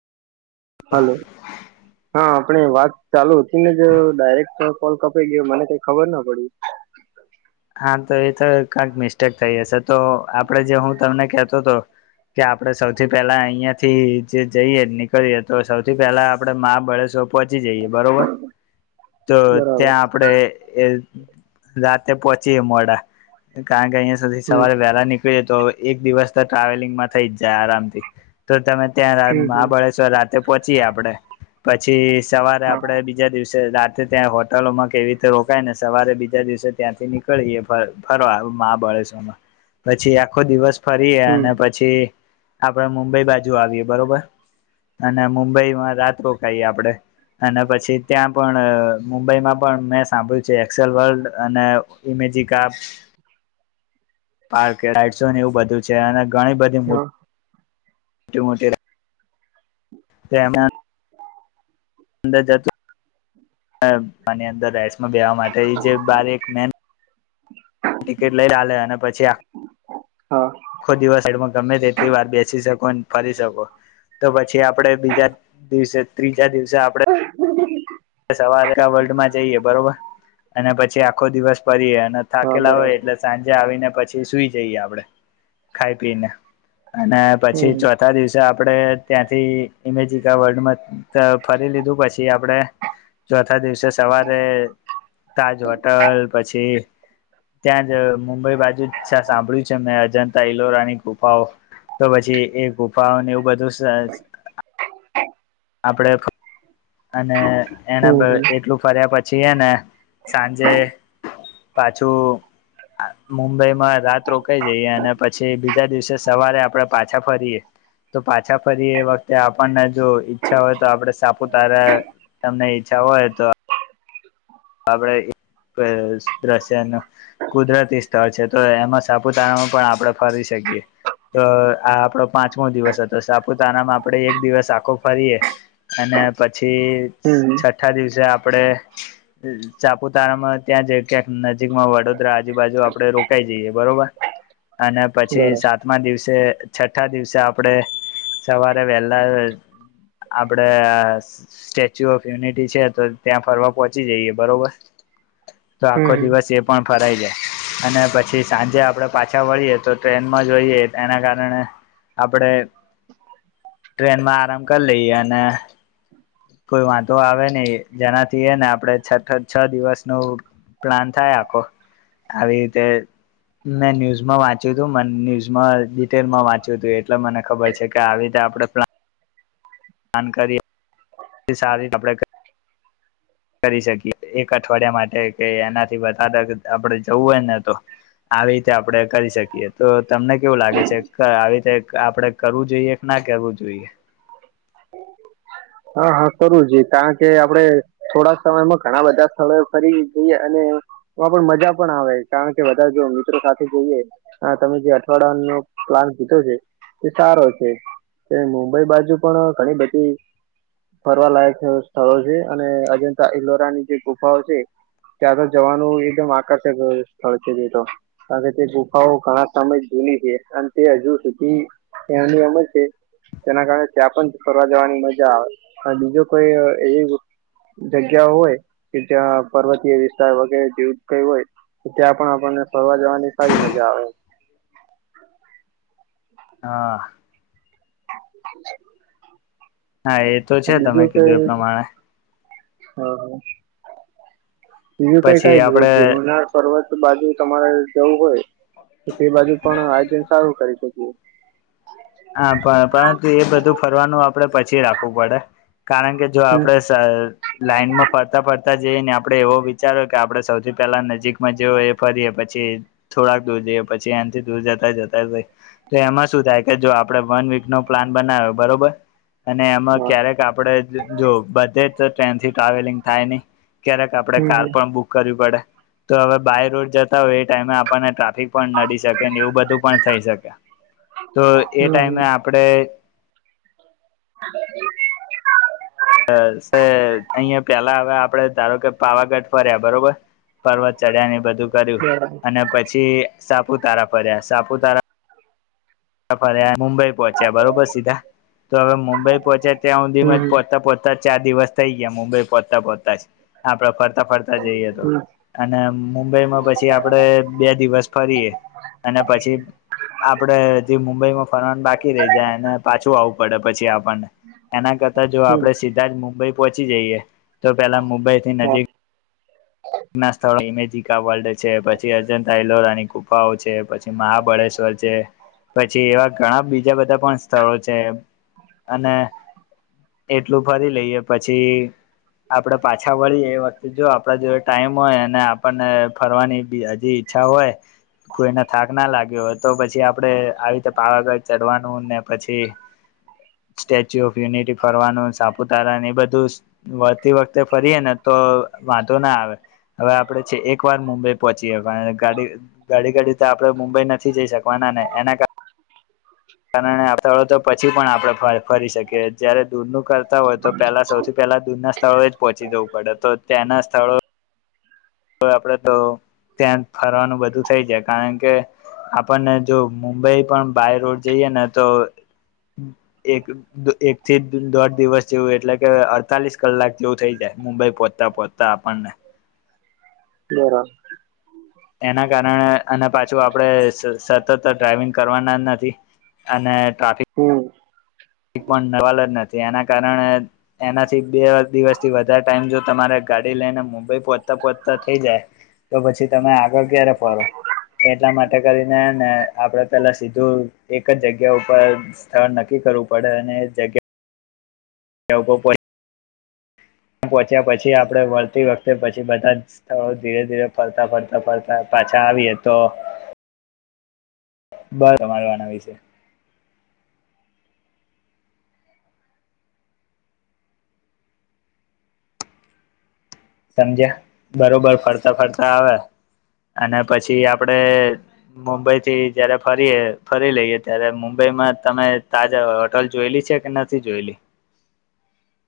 Hello હા આપણે વાત ચાલુ ઉથી ને જ ડાયરેક્ટ કોલ કપાઈ ગયો મને કઈ ખબર ન પડી હા તો એ તો કંક મિસ્ટેક થઈ હશે તો આપડે જે હું તમને કે તો તો કે આપડ સૌથી પેલા અહિયાંથી જે જઈએ નીકળીએ તો સૌથી પેલા આપડે મહાબળેસવર પહોંચી જઈએ બરોબર તો બરાબર ત્યાં આપડે એ જાતે પોચ ચીયે મોડા કારણ કે અહીંયા સુધી હમ સવારે વહેલા નીકળે તો એક દિવસ તો ટ્રાવેલિંગમાં થઈ જ જાય આરામથી તો તમે ત્યાં હમ હમ મહાબળશ્વર રા તે પહોંચીએ આપડે પછી સવારે હા આપડે બીજા દિવસે સે રાતે ત્યાં હોટલોમાં કેવી રીતે રોકાય ને સવારે બીજા દિવસે ત્યાંથી નીક ળયે ફ ફરવા મહાબળેશ્વરમાં પછી આખો દિવસ ફરીએ હમ અને પછી આપણે મુંબઈ બાજુ આવીએ બરોબર અને મુંબઈમાં રાત રોકાઈએ આપડે અને પછી ત્યાં પણ મુંબઈમાં પણ મેં સાંભળ્યું છે એક્સેલ વર્લ્ડ અને એઇમેજીિકા પાર્કઇટસો ને એવું બધું છે અને ઘણી બધી મોટ હા મોટી મોટી તેમન અંદર જતું [unintelligible] મ અંદર રહેશે બેવા માટે જે બારી એક મેન ટિકિટ લઈ લલેે અને પછી હા ખો દિવસ સાઈડમાં ગમે તેટલી વાર બેસી શકો ફરી શકો તો પછી આપડે બીજા દિવસે ત્રીજા દિવસે આપડે સવારે વર્લ્ડમાં જઈએ બરોબર અને પછી આખો દિવસ પરી અને હા થાકેલા બરાબર હોય એટલે સાંજે આવીને પછી સુઈ જઈએ આપડે ખાઈ પીને અને પછી હમ ચોથા દિવસે આપ આપણેે ત્યાંથી ઇમેજિકા વર્લ્ડમાં ફરી લીધું પછી આપણે ચોથ થા દિવસે સવારે તાજ હોટલ પછી ત્યાં જ કોઈ બાજુ સાંભળ્યું છે એમ ભજન? તૈલોરાની ગુફાઓ તો પછી એ ગુફાઓને એવું બધું શાયદ આપડે અને એના પ હમ હમ એટલું ફર્યા પછી જીએ ને સાંજે પાછું મુંબઈમાં રાત રોકાઈ જઈએ અને પછી બી બીજા દિવસે સવારે આપણે પાછા ફરીએ તો પાછા ફરીએ વખતે આપણને જો ઈચ્છા હોય તો આપણે સાપુતારા તમને ઈચ્છા હોય તો આપણે એક દ્રશ્યનું કુદરતી સ્થળ છે તો એમાં સાપુતારામાં પણ આપણે ફરી શકીએ. તો આ આપણો પાંચમો દિવસ હતો સાપુતારામાં આપણે એક દિવસ આખો ફરીએ જ. અને પછી હમ છઠ્ઠા દિવસે આપ આપડે. સાપુતારામાં ત્યાં જએ ક્યાંક નજીકમાં વડોદ દરા આજુબાજુ આપડે રોકાઈ જઈએ. બરોબર. અને પછી બરાબર સાતમા દિવસે છઠ્ઠા દિવસે આપણે સવારે વહેલા આપણેે સ્ટેચ્યુ ઓફ યુનિટી છે તો ત્યાં ફરવા પોહચ ચી જઈએ બરોબર. તો આખો હમ દિવસ એ પણ ફરાઈ જાય. અને પછી સાંજે આપણે પાછા વળીએ તો ટ્રેનમાં જોઈએ એના કારણે આપણે ટ્રેનમાં આરામ કરી લઈએ અને કોઈ વાંધો આવે નહી જેનાથી હેને આપ આપડે છઠા છ દિવસનુ પ્લાન થાય આખો આવી રીતે મેં ન્યૂઝમાં વાંચ્યું હતું મ ન્યૂઝમાં ડિટેલમાં વાંચ્યું હતું એટલે મને ખબર છે કે આવી રીતે આપણે પ્લા જાણકારી એ સારી આપડે કરી શકીએ એક અઠવાડિયા માટે કે એનાથી વધારે આપણે જવું હોય ને તો આવી રીતે આપણે કરી શકીએ તો તમને કેવું લાગે છે આવી રીતે આપણે કરવું જોઈએ કે ના કરવું જોઈએ? હા હા કરવુ જોઈએ કારણ કે આપડે થોડા સમયમાં ઘણા બધા સ્થળો ફરી જઈએ અને એમાં પણ મજા પણ આવે કારણ કે બધા જો મિત્રો સાથે જોઈએ તમે જે અઠવાડિયાનો પ્લાન કીધો છે તે સારો છે મુંબઈ બાજુ પણ ઘણી બધી ફરવા લાયક સ્થળો છે અને અજંતા ઇલોરા ની જે ગુફાઓ છે ત્યાં તો જવાનું એકદમ આકર્ષક સ્થળ છે. જે કારણ કે તે ગુફાઓ ઘણા સમય જૂની છે અને તે હજુ સુધી એની અમજ છે તેના કારણે ત્યાં પણ ફરવા જવાની મ મજા આવે પણ બીજું કોઈ એવી જગ્યા હોય કે જ્યાં પર્વતીય વિસ્તાર વગેરે જેવું કઈ હોય તો ત્યાં પણ આપણને ફરવા જવાની સારી મજા આવે. હા. [inaudible] હા એ તો છે તમે બીજું કઈ કીધું એ પ્રમાણે. બીજું કઈ પછી કઈ આપડે જમનાર પર્વત બાજુ તમારે જવું હોય તો તે બાજુ પણ આયોજન સારું કરી શકીએ. હા પણ પરંતુ એ બધું ફરવાનું આપડે પછી રાખવું પડે. કારણ કે જો હમ આપણેે લાઈનમાં ફરતા ફરતા જઈએ ને આપડે એવો વિચારો કે આપડણે સૌથી પેલા નજીકમાં જ એ ફરીએ પછી થોડાક દૂર જઈએ પછી એનાથી દૂર જતા જતા હોય તો એમાં શું થાય. કે જો આપડે વન વીક નો પ્લાન બનાવ્યો બરોબર. અને એમાં હા. ક્યારેક આપડે જો બધે ટ્રેન થી ટ્રાવેલિંગ થાય નહી. ક્યારેક આપડણે હમ કાર હમ પણ બુક કરવી પડે. તો હવે બાય રોડ જતા હોય એ ટાઈમે આપણને ટ્રાફિક પણ નડી શકેને એવું બધું પણ થઈ શકે. તો એ હમ ટાઈમે આપણે હ [inaudible] અહિયાં પેલા હવે આપડે ધારો કે પાવાગઢ ફર્યા બરોબર. પર્વત ચડ્યા ને બધું કર્યું બરાબર. અને પછી સાપુતારા પડ્યા સાપુતારા ફર્યાં. મુંબઈ પહોંચ્યા બરોબર સીધા તો હવે મુંબઈ પહોંચ્યા ત્યાં સુધીમાં જ હમ પહોંચતા પહોંચતા ચાર દિવસ થઈ ગયા મુંબઈ પહોચતા પહોચતા આપડે ફરતા ફરતા જઈએ તો હમ અને મુંબઈમાં પછી આપડે બે દિવસ ફરીએ અને પછી આપડે મુંબઈમાં ફરવાન બાકી રહી જાય અને પાછું આવું. પડે પછી આપ એના કરતા જો હમ આપડે સીધા જ મુંબઈ પહોચી જઈએ. તો પેલા મુંબઈ થી હા નજીક ના [inaudible] વર્લ્ડ છે પછી અજતાઇલોરાની કુફાઓ છે પછી મહાબળેશ્વર છે પછી એવા ઘણા બીજા બધા પણ સ્થળો છે અને એટલું ફરી લઈએ પછી આપડે પાછા વળીએ એ વખતે જો આપડા જો ટાઈમ હોય અને આપણને ફરવાની હજી ઈચ્છા હોય કોઈને થાક ના લાગ્યો હોય તો પછી આપડે આવી રીતે પાવાગઢ ચઢવાનું ને પછી સ્ટેચ્યુ ઓફ યુનિટી ફરવાનું સાપુતારા એ બધું વળતી વખતે ફરીએ ને તો વાંધો ના આવે. હવે આપણેે છે એક વાર મુંબઈ પહોંચીવાનાડી ગાડી ઘાડી તો આપણે મુંબઈ નથી જઈ શકવાના ને એના કારણેડ તો પછી પણ આપણે ફરી શકીએ જયારે દૂરનું હોય તો પહેલા સૌથી પહેલા દુના સ્થળોએ જ પહોંચી જવું પડે તો ત્યાંના સ્થળો તો આપડે તો ત્યાં ફરવાનું બધું થઇ જાય કારણ કે. આપણને જો મુંબઈ પણ બાય રોડ જઈએ ને તો એક એક થી દોઢ દિવસ જેવું એટલે કે અડતાલીસ કલાક જેવું થઈ જાય મુંબઈ પોહોચતા પહોચતા આપણને. બરાબર. એના કારણે અને પાછું આપણેે સતત ડ્રાઈવિંગ કરવાના નથી અને થાકી હમ તેના કારણે એનાથી બે દિવસથી વધારે ટાઈમ જો તમારે ગાડી લઈને મુંબઈ પહોંચતા પહોચતા થઈ જાય તો પછી તમે આગળ ક્યારે ફરો એટલા માટે કરીનેને આપણે પહેલા સીધું એક જ જગ્યા ઉપર સ્થળ નક્કી કરવું પડે અને જગ્યા [inaudible] પહોંચ્યા પછી આપડે વળતી વખતે પછી બધા સ્થળો ધીરે ધીરે ફરતા ફરતા ફરતા પાછા આવીએ તો બસ અર આના વિશે સમજ્યા બરોબર ફરતા ફરતા આવે અને પછી આપડે મુંબઈ થી જયારે ફરીએ ફરી લઈએ ત્યારે મુંબઈમાં તમે તાજા હોટલ જોયેલી છે કે નથી જોયેલી.